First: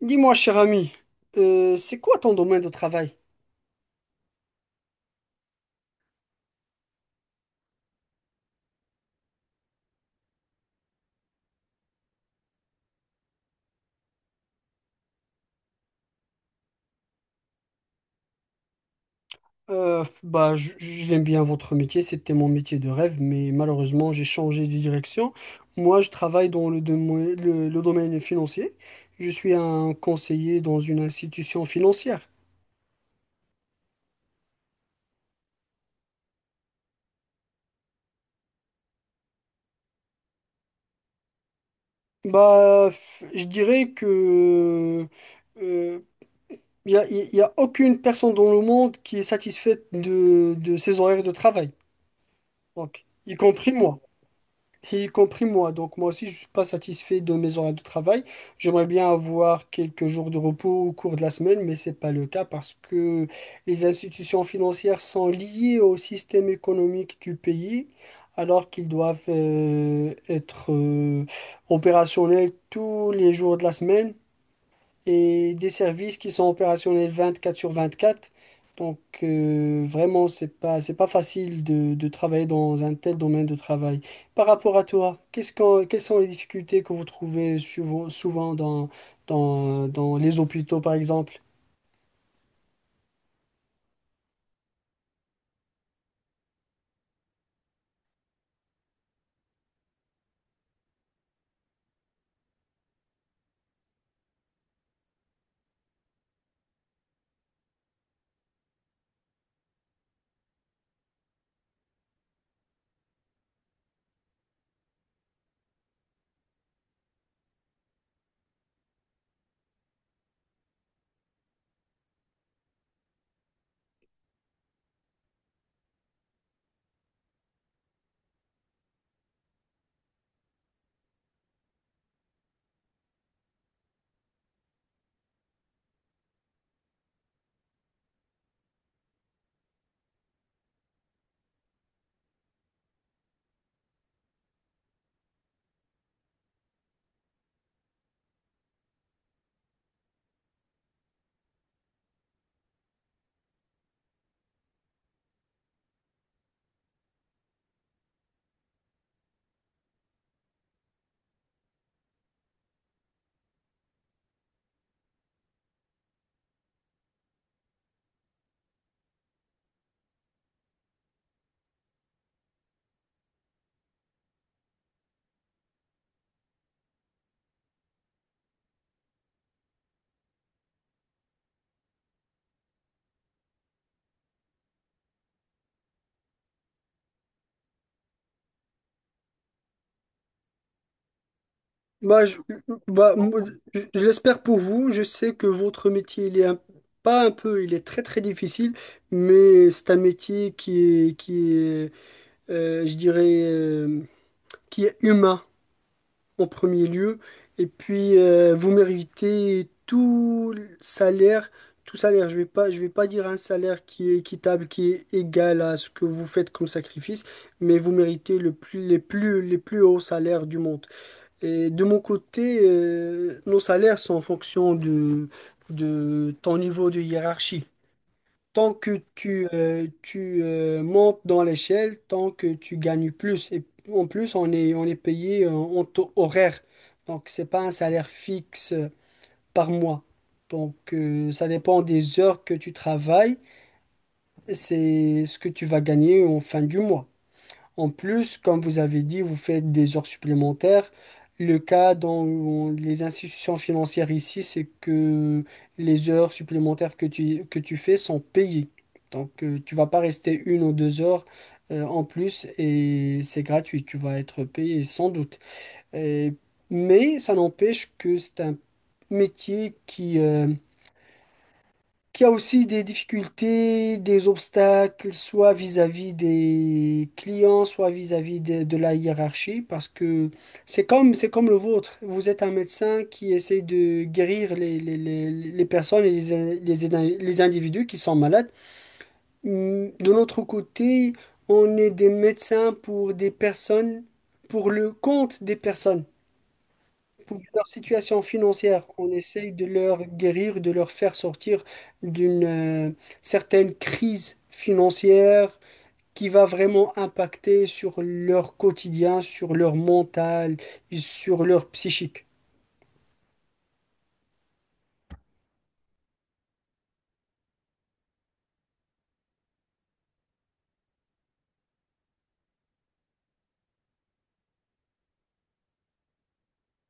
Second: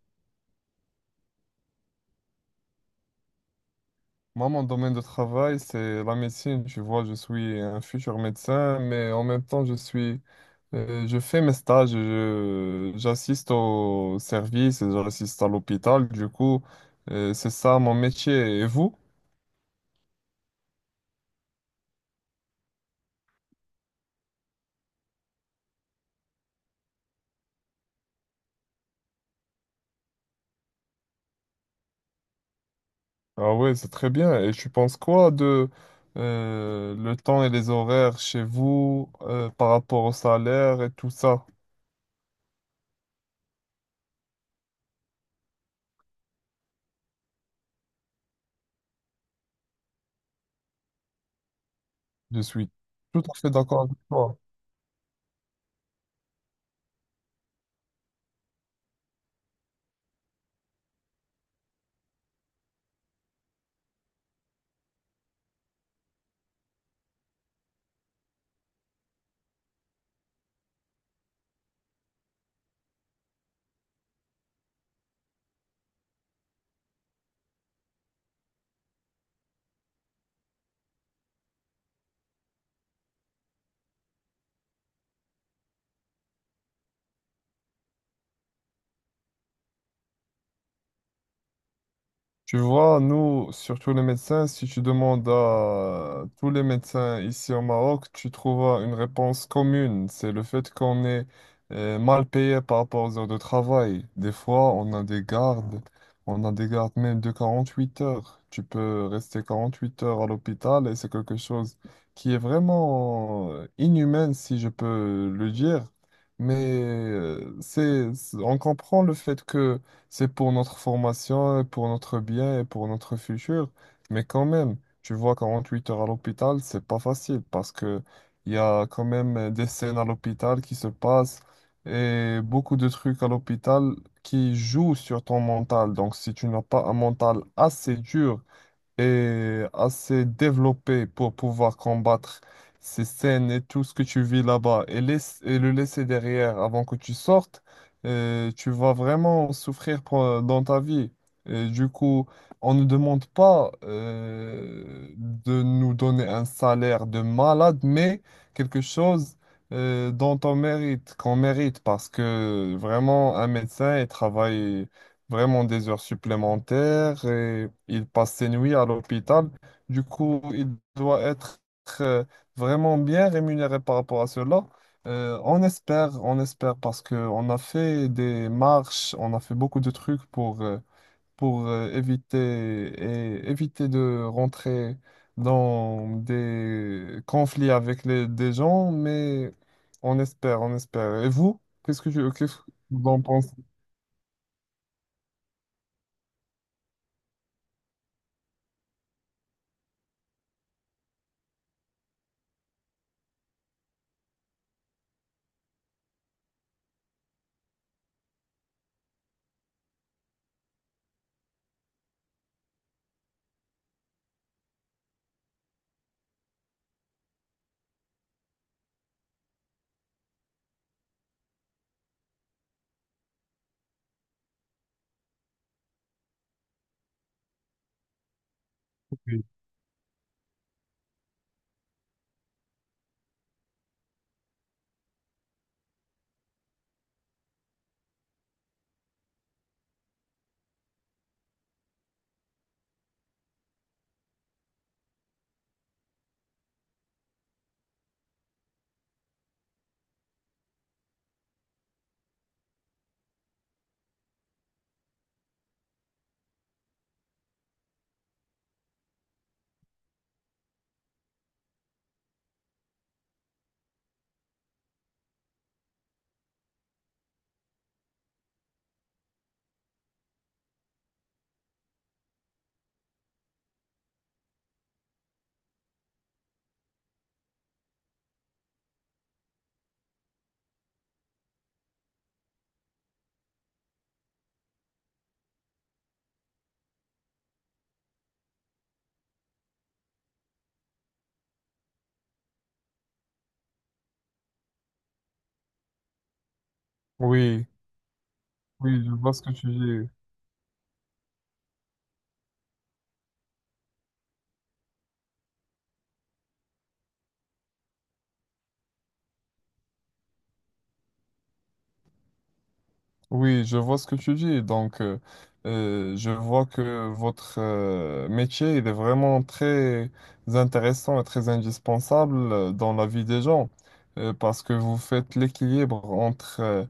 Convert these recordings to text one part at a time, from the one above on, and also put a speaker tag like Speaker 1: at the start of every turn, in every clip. Speaker 1: Dis-moi, cher ami, c'est quoi ton domaine de travail?
Speaker 2: Moi, mon domaine de travail, c'est la médecine. Tu vois, je suis un futur médecin, mais en même temps, je fais mes stages, j'assiste au service, et j'assiste à l'hôpital. Du coup, c'est ça mon métier. Et vous?
Speaker 1: Bah, j'aime bien votre métier, c'était mon métier de rêve, mais malheureusement, j'ai changé de direction. Moi, je travaille dans le domaine financier. Je suis un conseiller dans une institution financière.
Speaker 2: Ah ouais, c'est très bien. Et tu penses quoi de le temps et les horaires chez vous par rapport au salaire et tout ça?
Speaker 1: Bah, je dirais que euh, il n'y a, y a aucune personne dans le monde qui est satisfaite de ses horaires de travail,
Speaker 2: Je suis
Speaker 1: donc,
Speaker 2: tout
Speaker 1: y
Speaker 2: à fait
Speaker 1: compris
Speaker 2: d'accord
Speaker 1: moi.
Speaker 2: avec toi.
Speaker 1: Et y compris moi. Donc moi aussi, je ne suis pas satisfait de mes horaires de travail. J'aimerais bien avoir quelques jours de repos au cours de la semaine, mais ce n'est pas le cas parce que les institutions financières sont liées au système économique du pays, alors qu'ils doivent être opérationnels tous les jours de la semaine et des services qui sont opérationnels 24 sur 24. Donc vraiment, c'est pas facile de travailler dans un tel domaine de travail. Par rapport à toi, quelles sont les difficultés que vous trouvez souvent dans les hôpitaux, par exemple?
Speaker 2: Tu vois, nous, surtout les médecins, si tu demandes à tous les médecins ici au Maroc, tu trouveras une réponse commune. C'est le fait qu'on est mal payé par rapport aux heures de travail. Des fois, on a des gardes, on a des gardes même de 48 heures. Tu peux rester 48 heures à l'hôpital et c'est quelque chose qui est vraiment inhumain, si je peux le dire. On comprend le fait que c'est pour notre formation, pour notre bien et pour notre futur. Mais quand même, tu vois, 48 heures à l'hôpital, c'est pas facile parce que il y a quand même des scènes à l'hôpital qui se passent et beaucoup de trucs à l'hôpital qui jouent sur ton mental. Donc, si tu n'as pas un mental assez dur est assez développée pour pouvoir combattre ces scènes et tout ce que tu vis là-bas et le laisser derrière avant que tu sortes, tu vas vraiment dans ta vie. Et du coup, on ne demande pas de nous donner un salaire de malade, mais quelque chose dont on mérite, qu'on mérite, parce que vraiment, un médecin, il travaille vraiment des heures supplémentaires et il passe ses nuits à l'hôpital. Du coup, il doit être euh, vraiment bien rémunéré par rapport à cela. On espère, on espère parce qu'on a fait des marches, on a fait beaucoup de trucs pour éviter de rentrer dans des conflits avec des gens, mais on espère, on espère. Et vous,
Speaker 1: Bah,
Speaker 2: qu'est-ce que vous
Speaker 1: bah,
Speaker 2: en
Speaker 1: moi,
Speaker 2: pensez?
Speaker 1: je l'espère pour vous. Je sais que votre métier, il est pas un peu, il est très très difficile, mais c'est un métier qui est, je dirais, qui est humain en premier lieu. Et puis, vous méritez tout salaire. Tout salaire, je vais pas dire un salaire qui est équitable, qui est égal à ce que vous faites comme sacrifice, mais vous méritez le plus, les plus, les plus hauts salaires du monde. Et de mon côté, nos salaires sont en fonction de ton niveau de hiérarchie tant que tu montes dans l'échelle, tant que tu gagnes plus. Et en plus, on est payé en taux horaire. Donc, c'est pas un salaire fixe par mois. Donc, ça dépend des heures que tu travailles. C'est ce que tu vas gagner en fin du mois. En plus, comme vous avez dit, vous faites des heures supplémentaires. Le cas dans les institutions financières ici, c'est que les heures supplémentaires que tu fais sont payées. Donc, tu vas pas rester 1 ou 2 heures en plus et c'est gratuit. Tu vas être payé sans doute. Et- mais ça n'empêche que c'est un métier qui a aussi des difficultés, des obstacles, soit vis-à-vis des clients, soit vis-à-vis de la hiérarchie, parce que c'est comme le vôtre. Vous êtes un médecin qui essaie de guérir les personnes et les individus qui sont malades. De notre côté, on est des médecins pour des personnes, pour le compte des personnes. Pour leur
Speaker 2: Oui.
Speaker 1: situation financière,
Speaker 2: Oui,
Speaker 1: on
Speaker 2: je vois ce que
Speaker 1: essaye de
Speaker 2: tu
Speaker 1: leur
Speaker 2: dis.
Speaker 1: guérir, de leur faire sortir d'une certaine crise financière qui va vraiment impacter sur leur quotidien, sur leur mental, sur leur psychique.
Speaker 2: Oui, je vois ce que tu dis. Donc, je vois que votre métier, il est vraiment très intéressant et très indispensable dans la vie des gens, parce que vous faites l'équilibre entre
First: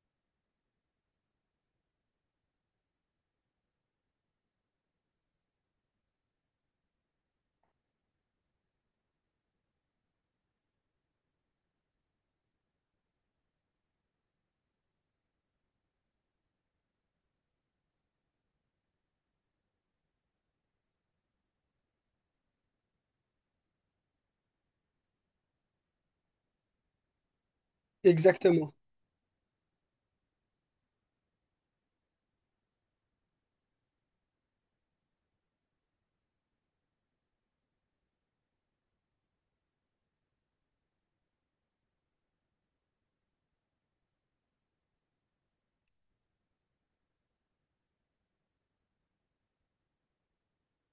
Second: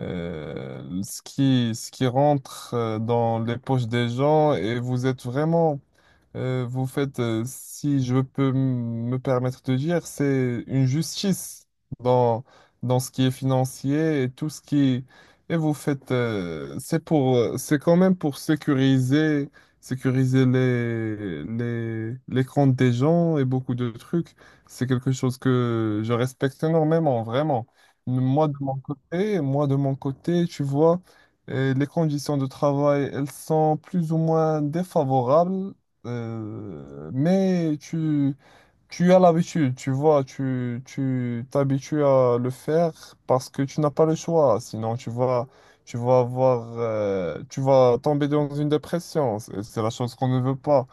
Speaker 2: ce qui rentre dans les poches des gens et vous êtes vraiment Vous faites, si je peux me permettre de dire, c'est une justice dans, dans ce qui est financier et tout ce qui... Et vous faites, c'est quand même pour sécuriser, sécuriser les comptes des gens et beaucoup de trucs. C'est quelque chose que je respecte énormément, vraiment.
Speaker 1: Exactement.
Speaker 2: Moi de mon côté, tu vois, les conditions de travail, elles sont plus ou moins défavorables, mais tu as l'habitude, tu vois, tu t'habitues à le faire parce que tu n'as pas le choix. Sinon, tu vas avoir, tu vas tomber dans une dépression. C'est la chose qu'on ne veut pas.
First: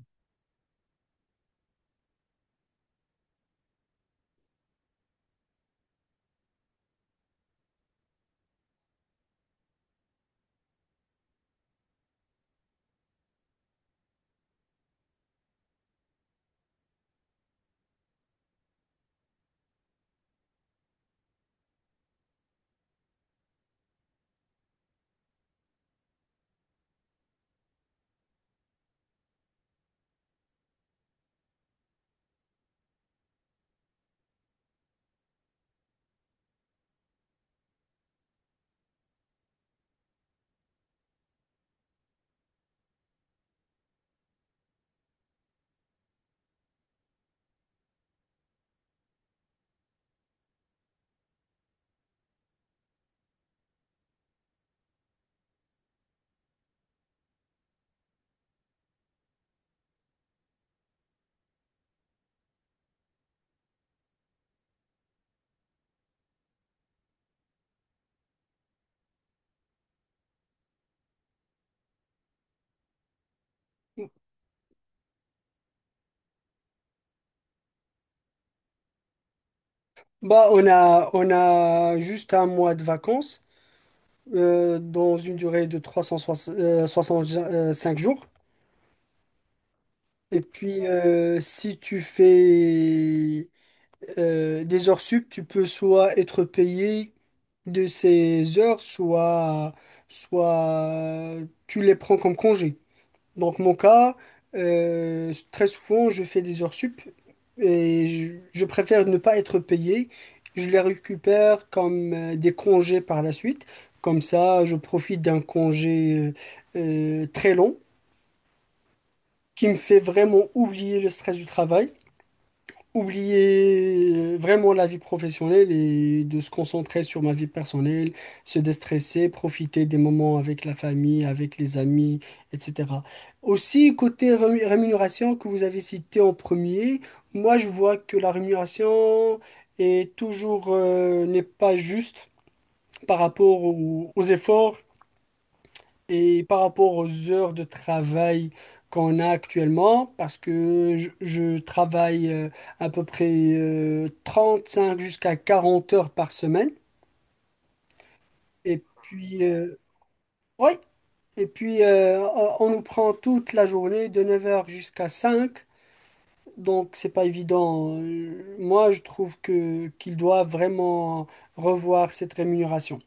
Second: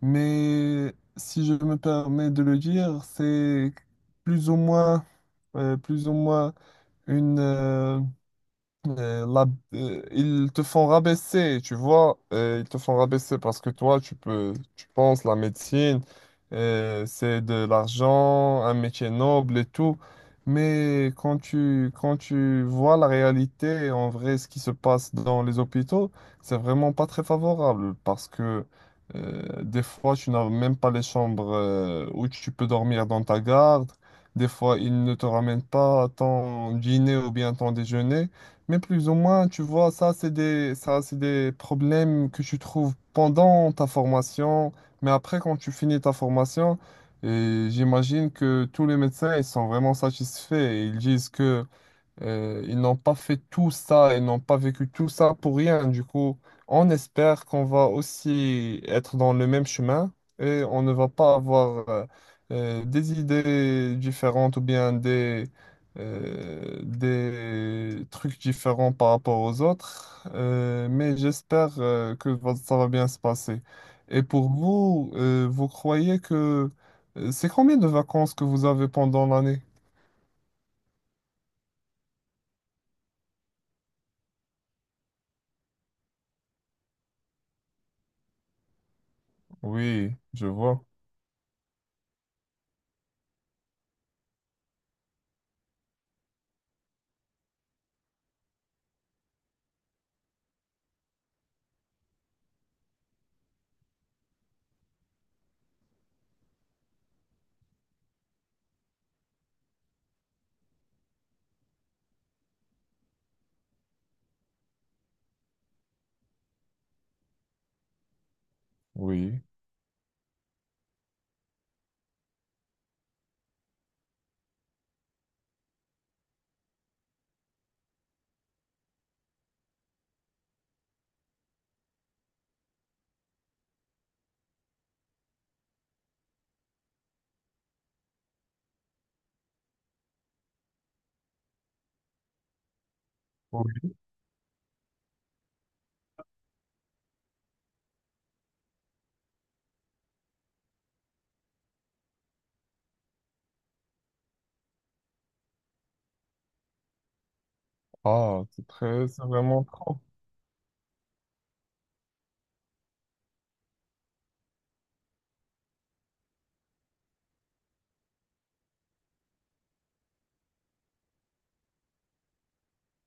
Speaker 2: Mais si je me permets de le dire, c'est plus ou moins, plus ou moins une, la- ils te font rabaisser, tu vois, ils te font rabaisser parce que toi, tu penses la médecine, c'est de l'argent, un métier noble et tout. Mais quand tu vois la réalité, en vrai, ce qui se passe dans les hôpitaux, c'est vraiment pas très favorable parce que des fois, tu n'as même pas les chambres où tu peux dormir dans ta garde. Des fois, ils ne te ramènent pas ton dîner ou bien ton déjeuner. Mais plus ou moins, tu vois, ça, c'est des problèmes que tu trouves pendant ta formation. Mais après, quand tu finis ta formation, et j'imagine que tous les médecins, ils sont vraiment satisfaits. Ils disent que ils n'ont pas fait tout ça, ils n'ont pas vécu tout ça pour rien. Du coup, on espère qu'on va aussi être dans le même chemin et on ne va pas avoir des idées différentes ou bien des trucs différents par rapport aux autres. Mais j'espère que ça va bien se passer. Et pour vous, vous croyez que... C'est combien de vacances que vous avez pendant l'année?
Speaker 1: Bah, on a juste un mois de vacances dans une durée de 365 jours.
Speaker 2: Oui,
Speaker 1: Et
Speaker 2: je vois.
Speaker 1: puis, si tu fais des heures sup, tu peux soit être payé de ces heures, soit tu les prends comme congé. Donc mon cas, très souvent, je fais des heures sup et je préfère ne pas être payé. Je les récupère comme des congés par la suite. Comme ça, je profite d'un congé très long
Speaker 2: Oui.
Speaker 1: qui me fait vraiment oublier le stress du travail, oublier vraiment la vie professionnelle et de se concentrer sur ma vie personnelle, se déstresser, profiter des moments avec la famille, avec les amis, etc. Aussi, côté rémunération que vous avez cité en premier, moi je vois que la rémunération est toujours n'est pas juste par rapport
Speaker 2: Oui.
Speaker 1: aux efforts et par rapport aux heures de travail qu'on a actuellement, parce que je travaille à peu près 5 jusqu'à 40 heures par semaine.
Speaker 2: Ah, c'est
Speaker 1: Et
Speaker 2: très, c'est
Speaker 1: puis,
Speaker 2: vraiment trop.
Speaker 1: ouais. Et puis on nous prend toute la journée de 9 heures jusqu'à 5. Donc, c'est pas évident. Moi, je trouve que qu'il doit vraiment revoir cette rémunération.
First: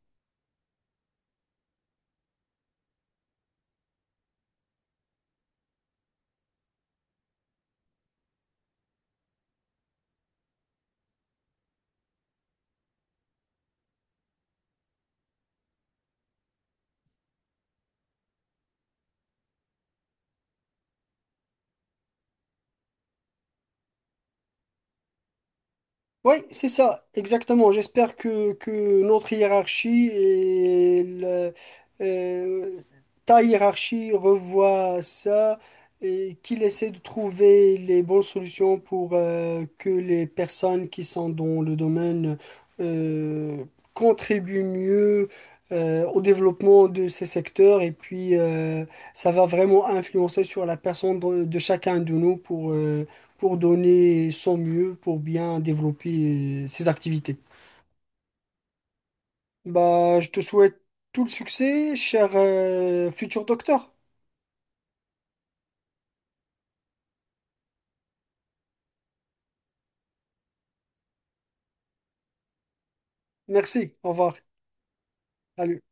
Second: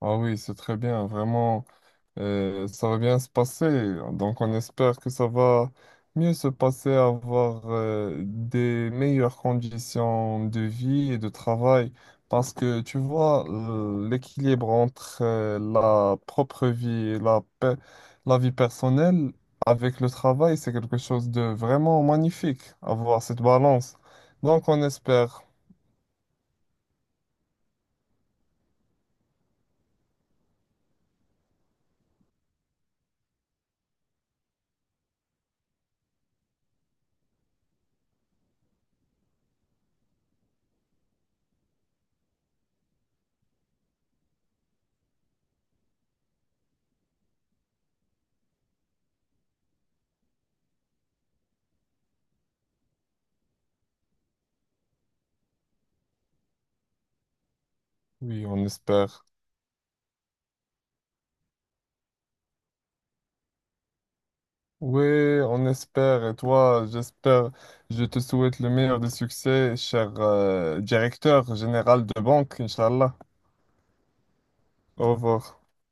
Speaker 2: Ah oui, c'est très bien, vraiment, ça va bien se passer. Donc, on espère que ça va mieux se passer, avoir des meilleures conditions de vie et de travail. Parce que, tu vois, l'équilibre entre la propre vie et la, pe- la vie personnelle avec le travail, c'est quelque chose de vraiment magnifique, avoir cette balance. Donc, on espère.
Speaker 1: Oui, c'est ça, exactement. J'espère que notre hiérarchie et euh, ta hiérarchie revoient ça et qu'il essaie de trouver les bonnes solutions pour que les personnes qui sont dans le domaine euh, contribuent mieux au développement de ces secteurs et puis ça va vraiment influencer sur la personne de chacun de nous pour donner son mieux pour bien développer ses activités.
Speaker 2: Oui, on espère.
Speaker 1: Bah, je te souhaite tout le succès, cher futur docteur.
Speaker 2: Oui, on espère. Et toi, j'espère, je te souhaite le meilleur des succès, cher directeur général de banque, Inch'Allah.
Speaker 1: Merci, au revoir.
Speaker 2: Au revoir.
Speaker 1: Salut.